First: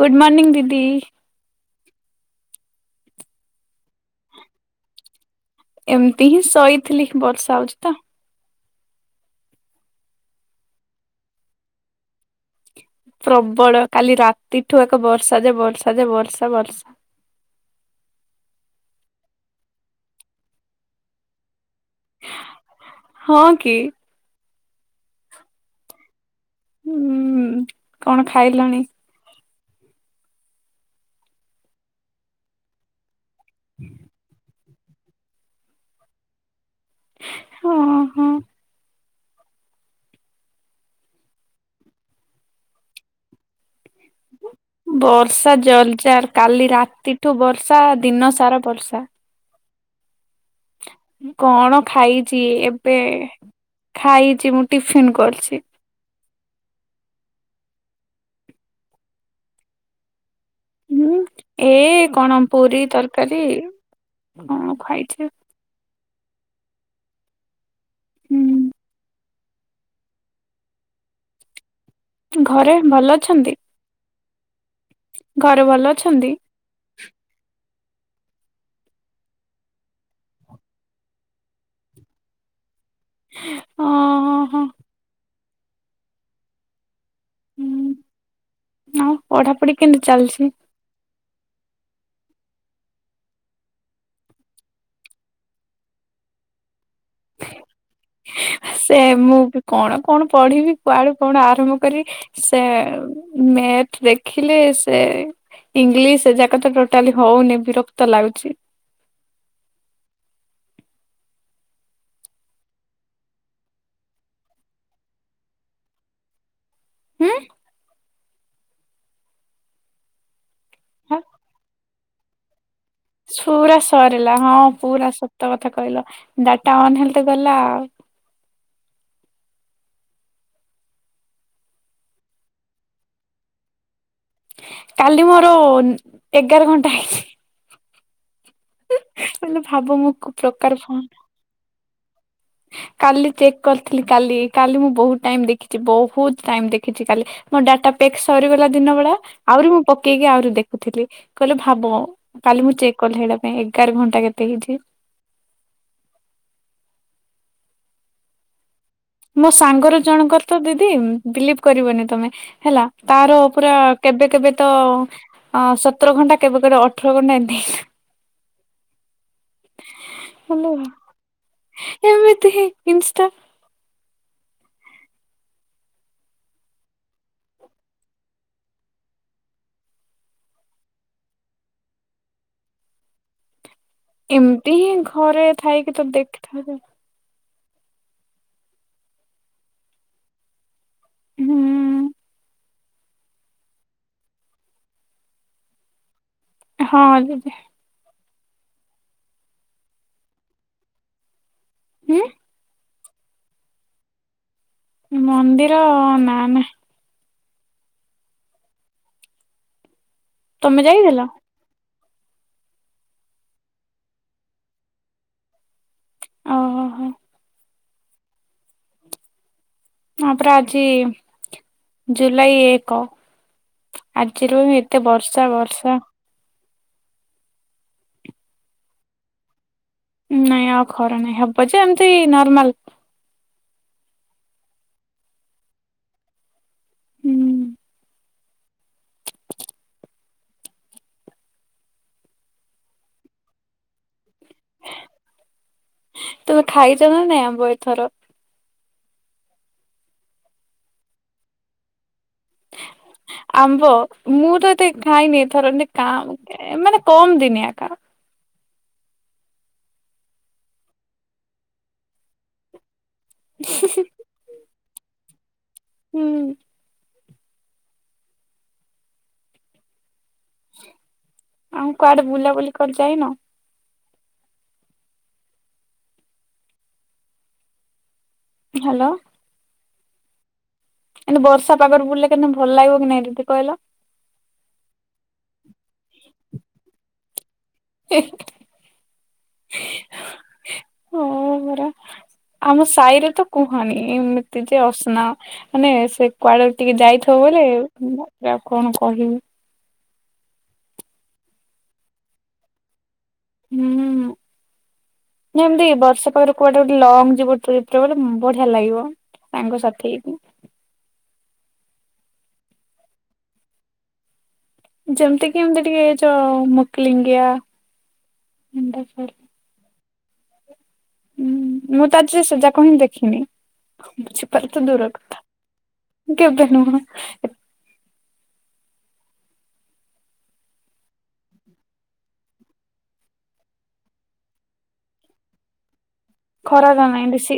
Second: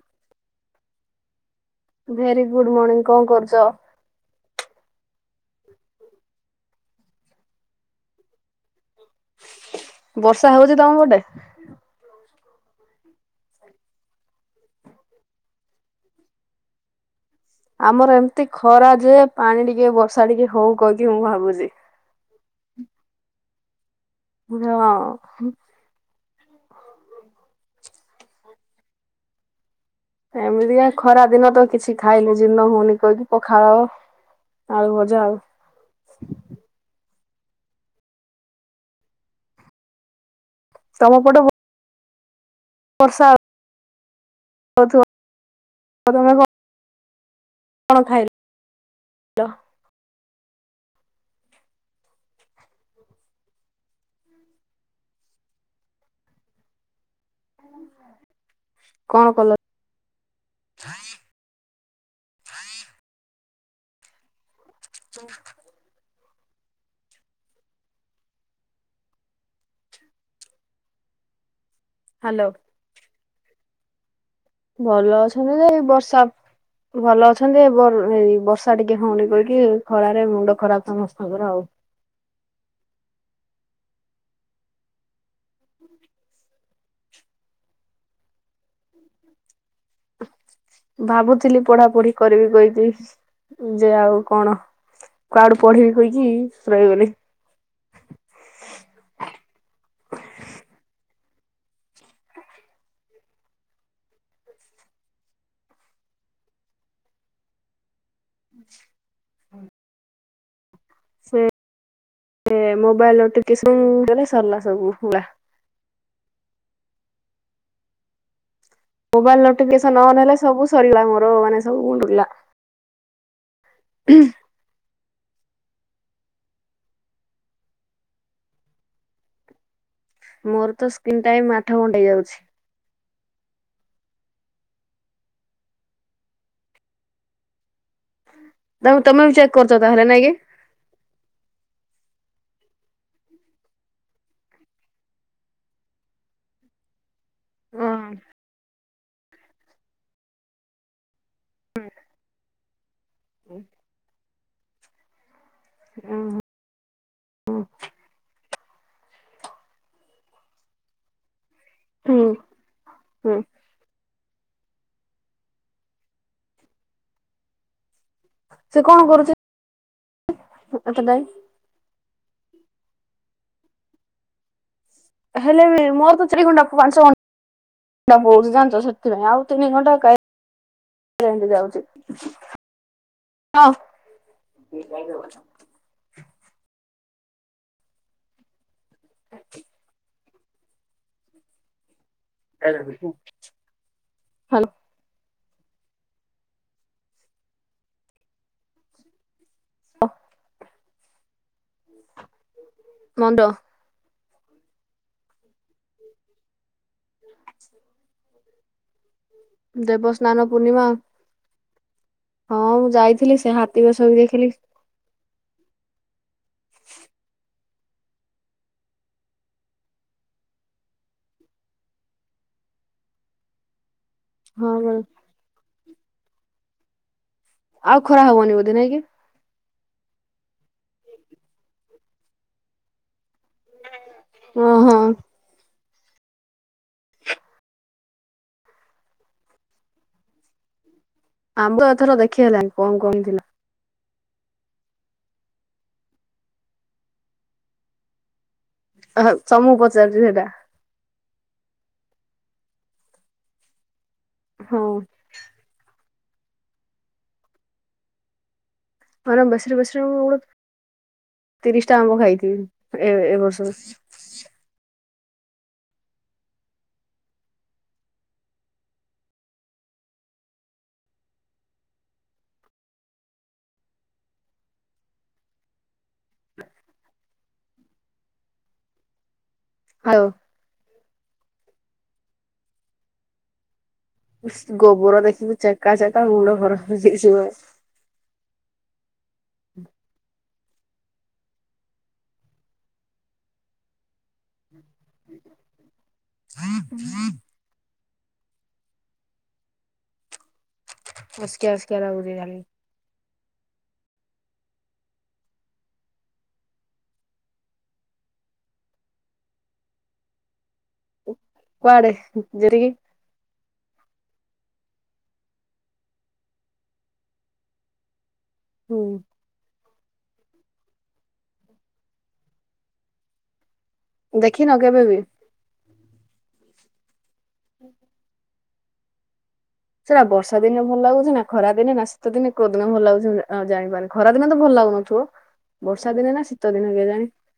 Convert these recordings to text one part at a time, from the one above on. ଗୁଡ଼ ମର୍ନିଂ ଦିଦି। Very good morning. କଣ କରୁଛ? ଏମତି ହିଁ ଶୋଇଥିଲି ବର୍ଷା ହଉଚି ତ। ବର୍ଷା ହଉଛି ତମ ପଟେ। ପ୍ରବଳ କାଲି ରାତିଠୁ ଏକ ବର୍ଷା ଯେ ବର୍ଷା ଯେ ବର୍ଷା ବର୍ଷା। ଆମର ଏମିତି ଖରା ଯେ ପାଣି ଟିକେ ବର୍ଷା ଟିକେ ହଉ କଇକି ମୁଁ ଭାବୁଚି। ହଁ କି? ହଁ ଅ। ହୁଁ କଣ ଖାଇଲଣି? ଏମିତିକା ଖରା ଦିନ ତ କିଛି ଖାଇନି ଜିିର୍ଣ ହଉନି କହିକି ପଖାଳ ଆଳୁ ଭଜା ଆଉ। ହଁ ହଁ। ତମପଟ ବର୍ଷା ହଉଥିବ ବର୍ଷା ଯୋରଜାର ତମେ କାଲି ରାତିଠୁ ବର୍ଷା ଦିନ ସାରା ବର୍ଷା। ତ। କଣ ଖାଇଛି ଏବେ ଖାଇଛି ମୁଁ ଟିଫିିନ କରିଛି। କଣ କଲ? ହୁଁ ଏ କଣ ପୁରୀ ତରକାରୀ କଣ ଖୁଆାଇଛ। ହୁଁ। ହ୍ୟାଲୋ ଘରେ ଭଲ ଅଛନ୍ତି। ଭଲ ଅଛନ୍ତି ଘରେ ଯେ ଏଇ ଭଲ ବର୍ଷା ଅଛନ୍ତି ଭଲ ଅଛନ୍ତି ଏ ଏ ବର ବର୍ଷା ଟିକେ ହଉନି କହିକି ଖରାରେ ମୁଣ୍ଡ ଖରାପ ସମସ୍ତଙ୍କର ଆଉ। ଓ ହ ହୋ। ହୁଁ। ଚାଲିଛି? ଭାବୁଥିଲି ପଢାପଢି କରିବି କହିକି ଯେ ଆଉ କଣ। କୁଆଡୁ ପଢିବି କହିକି ରହିଗଲି। ସେ ମୁଁ ବି କଣ କଣ ପଢିବି କୁଆଡୁ କଣ ଆରମ୍ଭ କରିବି। ସେ ମେଥ ଦେଖିଲେ ସେ ଇଂଲିଶି ସେ ଯାକ ତ ଟୋଟାଲି ହଉନି ବିରକ୍ତ ଲାଗୁଛି। ସେ ମୋବାଇଲିନୋ ଟିବିକେସନ ଦେଲେ ସରିଲା ସବୁୁମୂଳା। ଉଁ? ମୋବାଇଲି ନୋଟିଫିକେ ସନ୍ ଅନ୍ ହେଲେ ସବୁ ସରିଲା ମୋର ମାନେ ସବୁ ଉଲା। ସୁରା ସରିଲା ହଁ ପୁରା ସତ କଥା କହିଲ ଡାଟା ଅନ ହେଲ ଗଲା ଆଉ। ମୋର ତ ସ୍କିିନ ଟାଇମ୍ ଆଠ ଘଣ୍ଟା ହେଇଯାଉଛି। କାଲି ମୋର ଏଗାର ଘଣ୍ଟା ହେଇଛି। ତା ତମେ ବି [unintelligible] ତା ହେଲେ ଭାବ ତାହେଲେ ମୁଁ ନାଇଁ କି? କୁ ପ୍ରକାର ଫୋନ କାଲି ଚେକ୍ କରିଥିଲି କାଲି କାଲି ମୁଁ ବହୁତ ଟାଇମ ଦେଖିଛି ବହୁତ ଟାଇମ ଦେଖିଛି କାଲି। ମୋ ହୁଁ ଡାଟା ପ୍ୟାକ୍ ସରିଗଲା ଦିନ ବେଳା ଆହୁରି ମୁଁ ପକେଇକି ଆହୁରି ଦେଖୁଥିଲି। କହିଲେ ଭାବ କାଲି ମୁଁ ଚେକ୍ କଲି ହେଇଟା ପାଇଁ ଏଗାର ଘଣ୍ଟା କେତେ ହେଇଛି। ଉହୁଁ ହୁଁ। ମୋ ସାଙ୍ଗର ଜଣଙ୍କର ତ ଦିଦି ବିଲିଭି କରିବନି ତମେ ହେଲା ହୁଁ ତାର ପୁରା କେବେ କେବେ ତ ଅ ସତର ଘଣ୍ଟା କେବେ କେବେ ଅଠର ଘଣ୍ଟା ଏମିତି ସେ କଣ କରୁଛି ହଲ ଏତେ [unintelligible] ଟାଇମ୍? ଏମିତି ହିଁ ଇନିଷ୍ଟା। ହେଲେ ବି ମୋର ତ ଚାରି ଘଣ୍ଟା ପାଞ୍ଚ ଘ ତା ବହୁ ଜାଛ ସେଥିପାଇ ଆଉ ତିନି ଘଣ୍ଟା କାଇ [unintelligible] ଯାଉଚି ହଁ। ଏମତି ହିଁ ଘରେ ଥାଇକି ତ ଦେଖିଥାନ୍ତେ। ହୁଁ। [unintelligible] ହାଲୋ ହଁ ଦିଦି। [inaudible] ଉୁଁ। ମଣ୍ଡ ମନ୍ଦିର ନା ନାଇଁ। ଦେବସ୍ନାନ ତମେ ପୂର୍ଣ୍ଣିମା ଯାଇଥିଲ ହଁ ମୁଁ ଯାଇଥିଲି ସେ ହାତୀ ବେଶ ବି ଦେଖିଲି। ଓହୋ ହୋ ହୋ। ହ ପରା ଆଜି ଜୁଲାଇ ଏକ। ଆଜିରୁ ହଁ ଏତେ ବର୍ଷା ବର୍ଷା। ଆଉ ଖରା ହବନି ବୋଧେ ନାଇଁ କି? ନାଇଁ ଆଉ ଖରା ନାଇଁ ହବ ଯେ ଏମିତି ନର୍ମାଲ। ଓ ହୋ। ହୁଁ ଆମ୍ବ ଏଥର ଦେଖି ହେଲାଣି କଣ କଣ ହେଇଥିଲା? ତମେ ଖାଇଛ ନା ନାଇଁ ଆମ୍ବ ଏଥର? ଅ ହ ତମକୁ ପଚାରୁଛି ସେଇଟା। ଆମ୍ବ ମୁଁ ତ ହଁ ଏତେ ଖାଇନି ଏ ଥରକ କା ମାନେ କମ ଦିନିଆ କା ମାନେ ବେଶରୁ ବେଶିରୁ ଗୋଟେ ତିରିଶ ଟା ଆମ୍ବ ଖାଇଥିବି ଏ ଏ ବର୍ଷ। ହୁଁ। ଆଉ କୁଆଡେ ବୁଲାବୁଲି କରି ଯାଇନ? [inaudible] ହ୍ୟାଲୋ। [unintelligible] କିନ୍ତୁ ବର୍ଷା ପାାଗରୁ ବଡିଲେ କେମୁ ଭଲ ଲାଗିବ କି ନାଇଁଦି କହିଲା? ଗୋବର ଦେଖିବୁ ଚେକା ଚେକା ଗୁଡ ଭର ହେଇଯିବ। [unintelligible] ହ ହରା ଆମ ସାହିରେ ତ କୁହନି ଏମିତି ଯେ ଅସ୍ ନା ମାନେ ସେ କୁଆଡେ ଟିକେ ଯାଇଥିବ ବଉଲେ କଣ କହିବି? ଅସସ୍କାଆ ଓସ୍କଆ ଲାଗୁଛି ଖାଲି। ନା ଏମତି ବର୍ଷା ପାଗରେ କୁଆଡେ ଗୋଟେ ଲଙ୍ଗ ଯିବ ଟ୍ରିବଟେ ମାନେ ବଢିଆ ଲାଗିବ। ସାଙ୍ଗ ସାଥୀ ହେଇକି। କୁଆଡ଼େ ଜରିଗ ହୁଁ [unintelligible] ହୁଁ ମୁଁ ତ ଆଜି ସେ ଯାକ ହିଁ ଦେଖିନି ଦେଖିନ ବୁଝିପାରୁଛ କେବେ ଦୂର ବି? କଥା। କେବେ ନୁହଁ। ହୁଁ। ସେଟା ବର୍ଷା ଦିନେ ଭଲ ଲାଗୁଛି ନା ଖରା ଦିନେ ନା ଶୀତ ଦିନେ କୋଉ ଦିନ ଭଲ ଲାଗୁଛି ଆ ଜଣିପାରୁନି। ଖରା ଦିନେ ତ ଭଲ ଲାଗୁନ ଥୁବ ବର୍ଷା ଦିନେ ନା ଶୀତ ଖରା ଦିନେ ତା କେଜାଣି? ନାହିଁ ବେଶୀ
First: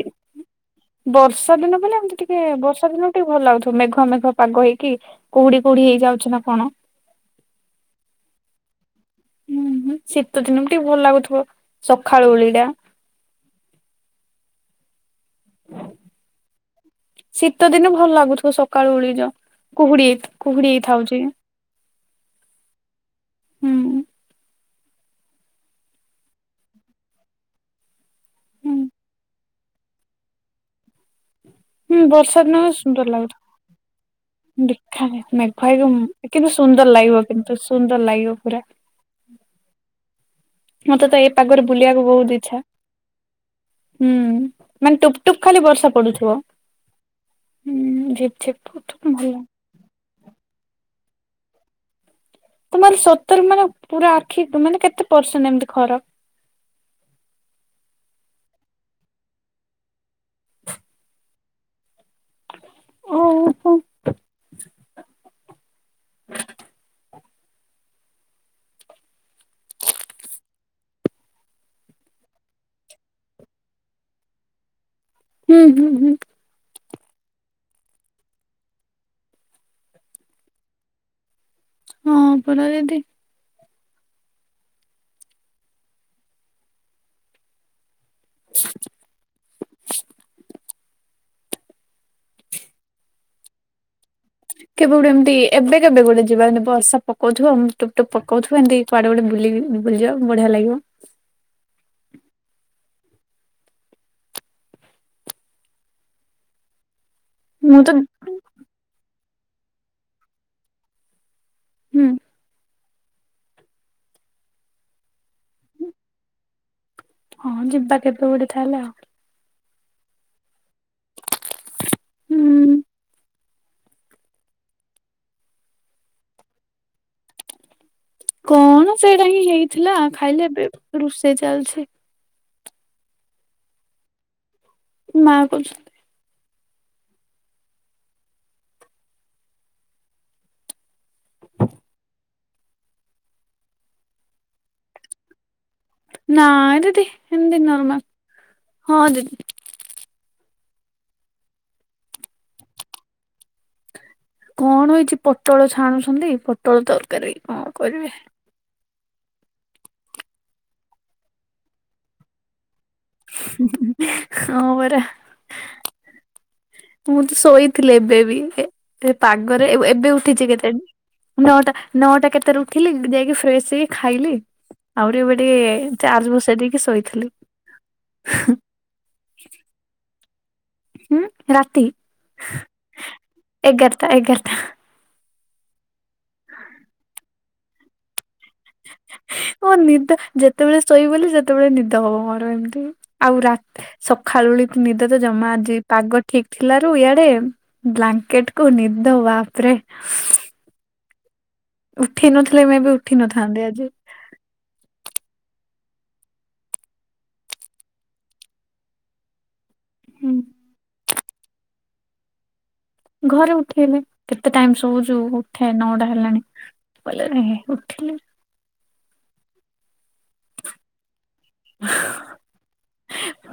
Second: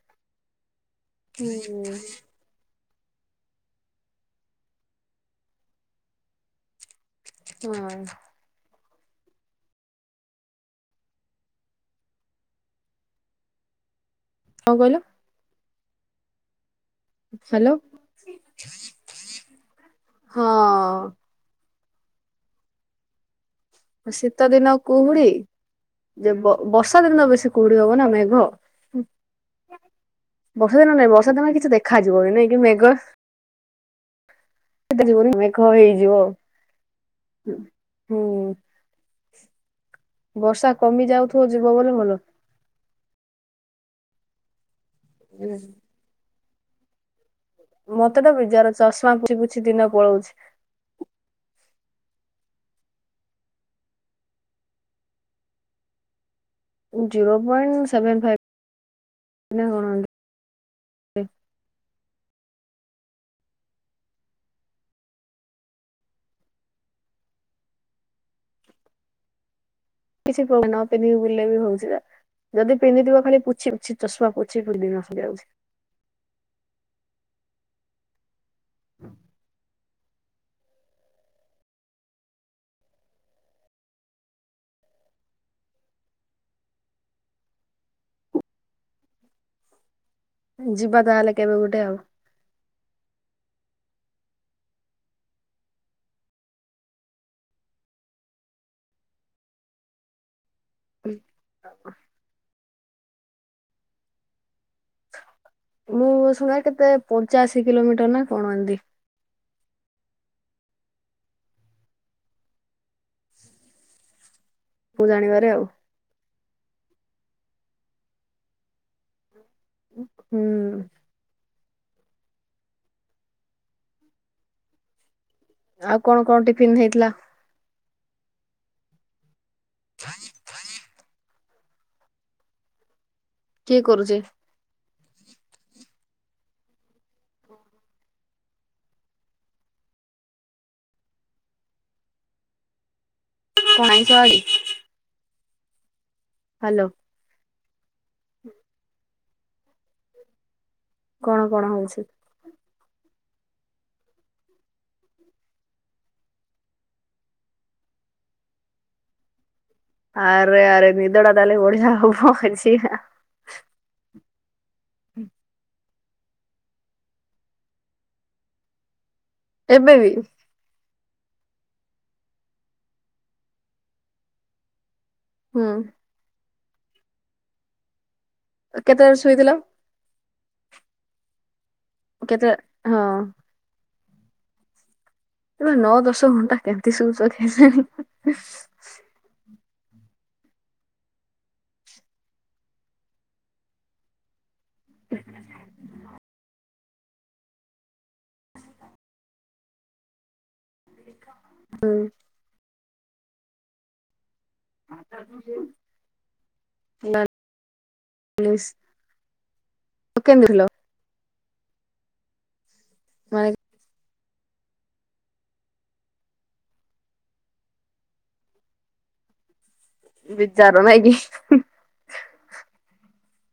ବର୍ଷା ଦିନ ବୋଲି ହୁଁ ଏମିତି ଟି ସେ ବର୍ଷା ଦିନ ଟିକେ ଭଲ ଲାଗୁଥିବ ମେଘ ମେଘ ପାଗ ହେଇକି କୁହୁଡି କୁହୁଡି ହେଇଯାଉଛି ନା କଣ? ହଁ। ହୁଁ ହୁଁ ଶୀତ ଦିନ ବି ଟିକେ ଭଲ ଲାଗୁଥିବ ସକାଳୁ ଉଳିଟା। କଁ କହିଲ? ଶୀତ ହ୍ୟାଲୋ ଦିନ ଭଲ ଲାଗୁଥିବ ସକାଳୁ ଉଳିଯ କୁହୁଡି କୁହୁଡି ହେଇ ହଁ। ଥାଉଛି। ହୁଁ ଶୀତ ଦିନ କୁହୁଡି ଯେ ବ ବର୍ଷା ଦିନ ତ ବେଶୀ କୁହୁଡି ହବ ନା ମେଘ। ହୁଁ ବର୍ଷା ଦିନ ନାଇଁ ବର୍ଷା ଦିନ କିଛି ହୁଁ ଦେଖାଯିବନି ବର୍ଷା ନାଇଁ କି ଦିନ ମେଘ? ସୁନ୍ଦର ଲାଗୁଥିବ ଦେଖା ଦେଖାଯିବନି ମେଘ ମମୁ। ହେଇଯିବ। କିନ୍ତୁ ସୁନ୍ଦର ଲାଗିବ କିନ୍ତୁ ସୁନ୍ଦର ହୁଁ ଲାଗିବ ପୁରା। ବର୍ଷା କମି ମତେ ତ ଏ ଯାଉଥିବ ପାଗରେ ଯିବ ବୋଲେ ବୁଲିବାକୁ ଭଲ। ବହୁତ ଇଚ୍ଛା। ହୁଁ। ମାନେ ଟୁପ୍ ଟୁପ୍ ଖାଲି ବର୍ଷା ପଡୁଥିବ। ହୁଁ ମତେ ତ ଝିପ୍ ଝିପ୍ ବିଜାର ଟୁପ୍ ଟୁପ୍ ଭଲ ଚଶମାପୋଛି ପୋଛି ଦିନ ପଳଉଛି। ତମର ସତର ମାନେ ପୁରା ଆଖି ମାନେ କେତେ ପରସେଣ୍ଟ୍ ଏମିତି ଖରାପ୍? ଜିରୋ ପଏଣ୍ଟ ସେଭେନ୍ ଫାଇଭ୍ ମାନେ କଣ ଏମିତି? [inaudible] [unintelligible] କିଛି ନ ପିନ୍ଧିବି ବୁଲେ ବି ଭାବୁଚ। ଯଦି ପିନ୍ଧିଥିବ ଖାଲି ପୋଛିଛି ଚାଷମା ପୋଛି ପିନ୍ଧିବ ଯାଉଛି। ହୁଁ ହୁଁ ହୁଁ। ହୁଁ। ହଁ ପରା ଦିଦି। [inaudible] ଯିବା ତାହେଲେ କେବେ ଗୋଟେ ଆଉ। କେବେ ଗୋଟେ ଏମତି ଏବେ କେବେ ଗୋଟେ ଯିବା ବର୍ଷା ପକଉଥିବ। ଟୁପ୍ ଟୁପ୍ ପକଉଥିବ ଏମତି କୁଆଡେ ଗୁଟେ ବୁଲିବି ବୁଲିଯିବା ବଢିଆ ଲାଗିବ। ହ [unintelligible] ମୁଁ ସୁଣା କେତେ ପଞ୍ଚାଅଶୀ ମୁଁ ତ କିଲୋମିଟର ନା କଣ ଏମିତି। ହୁଁ। ମୁଁ ଜାଣିବାରେ ଆଉ। ହଁ ଯିବା କେବେ ଗୋଟେ ତାହାଲେ ଆଉ। ହୁଁ। ହୁଁ। ଆଉ କଣ କଣ ଟିଫିନ ଦିଆହେଇଥିଲା? କଣ ସେଇଟା ହିଁ ହେଇଥିଲା ଖାଇଲି ଏବେ ରୋଷେଇ ଚାଲଛି। କିଏ କରୁଚେ? ମା କରୁଛି। କଣ ଆଇଁଷ ଆଜି? ନାଁ ହାଲୋ ଦିଦି ଏମିତି ନର୍ମାଲ ହଁ ଦିଦି। କଣ କଣ ହଉଛି? କଣ ହେଇଛି? ପୋଟଳ ଛାଣୁଛନ୍ତି ପୋଟଳ ତରକାରୀ କଣ କରିବେ। ଆରେ ଆରେ ନିଦଟା ତାହାଲେ ବଢ଼ିଆ ହବ ଆଜି ଆଉ। ହିଁ ପରା। [inaudible] ମୁଁ ତ ଶୋଇଥିଲି ଏବେ ବି ଏ ପାଗରେ ଏ ଏବେ ଉଠିଛି କେତେ ନଅଟା ନଅଟା କେତେରେ ଉଠିଲି ଯାଇକି ଫ୍ରେସ୍ ହେଇକି ଖାଇଲି। ଆହୁରି ଏବେ ହୁଁ। ଟିକେ ଚାର୍ଜ ବସେଇ ଦେଇକି ଶୋଇଥିଲି। କେତେ ଟାରେ ଶୋଇଥିଲ? ହୁଁ ରାତି? କେତଟା ହଁ ଏଗାରଟା ଏଗାରଟା। ଆବେ ନଅ ଦଶ ଘଣ୍ଟା କେମିତି ଶୋଉଚ କେଜାଣି। ହଁ ନିଦ ଯେତେବେଳେ ଶୋଇଗଲି ସେତେବେଳେ ନିଦ ହବ ମୋର ଏମିତି ଆଉ ରାତି ସଖାଳୁ ଓଳି ନିଦ ତ ଜମା ଆଜି ପାଗ ଠିକ୍ ଥିଲାରୁ ଇଆଡେ ବ୍ଲାଙ୍କେଟକୁ ନିଦ ବାପରେ। ଏକାମା। ଉଠେଇ ନଥିଲେ ମୁଁ ଏବେ ଉଠି ନଥାନ୍ତି ଆଜି। ନା [unintelligible] ହୁଁ କେନ୍ତି ଉଠିଲ? ମାନେ ଘରେ ଉଠେଇଲେ। କେତେ ଟାଇମ ଶୋଉଚୁ ଉଠେ ନଅଟା ହେଲାଣିି କହିଲେ ଉଠିଲି। ବିଚାର ନାଇଁ କି।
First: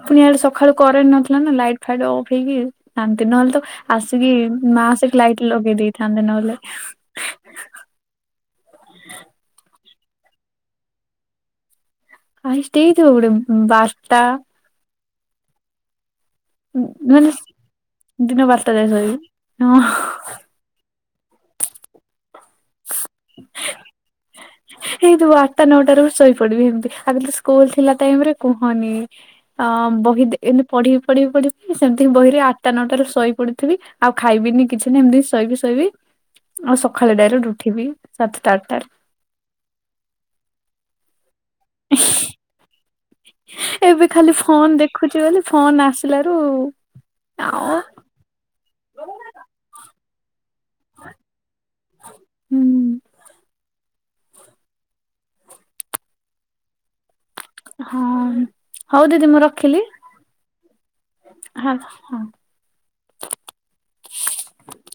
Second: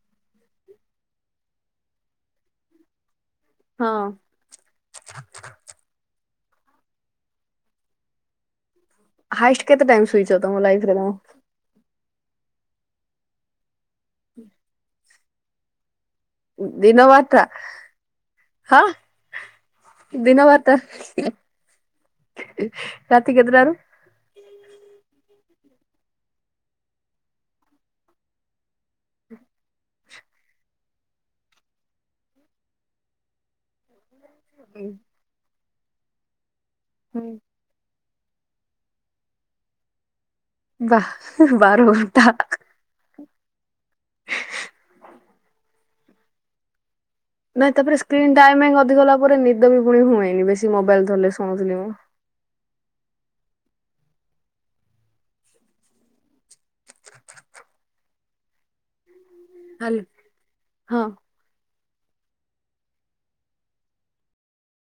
ପୁଣି ଆଡେ ସକାଳୁ କରେଣ୍ଟ ନଥିଲା ନା ଲାଇଟ୍ ଫାଇଟ ଅଫ୍ ହେଇକି ଶାନ୍ତି, ନହେଲେ ତ ହଁ। ଆସିକି ମା ସେଠୁ ଲାଇଟ୍ ଲଗେଇ ଦେଇଥାନ୍ତେ ନହେଲେ। ହାଏଷ୍ଟ କେତେ ଟାଇମ୍ ଶୋଇଛ ତମ ଲାଇଫ୍ ରେ ତମେ? ହାଏଷ୍ଟ ହେଇଥିବ ଗୋଟେ ବାରଟା। ଦିନ ମାନେ ବାରଟା। ଦିନ ବାରଟା ହଁ ଯାଏ ଶୋଇବି। ହଁ ଦିନ ବାରଟା। ରାତି କେତେ ଟାରୁ? ଏଇ ଯୋଉ ଆଠଟା ନଅଟା ରୁ ଶୋଇ ପଡିବି ଏମତି, ଆଗରୁ ସ୍କୁଲ ଥିଲା ଟାଇମ ରେ କୁହନି। ଅ ବହି ଏମିତି ପଢିବି ପଢି ପଢିବି ସେମିତି ବହିରେ ଆଠଟା ନଅଟାରୁ ଶଇ ପଡିଥିବି। ଆଉ ଖାଇବିନି କିଛି ନା, ଏମିତି ଶୋଇବି ଶୋଇବି ଆଉ ସକାଳେ ଡାରେକ୍ଟ ଉ ଉଠିବି ସାତଟା ଆଠଟାରେ। ବା ବାରଘଣ୍ଟା। ଏବେ ଖାଲି ଫୋନ ଦେଖୁଛି ବୋଲି ଫୋନ ଆସିଲାରୁ ନାଇଁ ଆଉ ତାପରେ ସ୍କ୍ରିନ୍ ଟାଇମିଙ୍ଗ ଅଧିକ ଗଲା ପରେ, ନିଦ ବି ପୁଣି ହୁଏନି ବେଶୀ ମୋବାଇଲ ଧରିଲେ ଶୁଣିଥିଲି ମୁଁ। ହୁଁ ହଁ ହଉ ଦିଦି ମୁଁ ରଖିଲି ହାଲୋ ହଁ। ହ।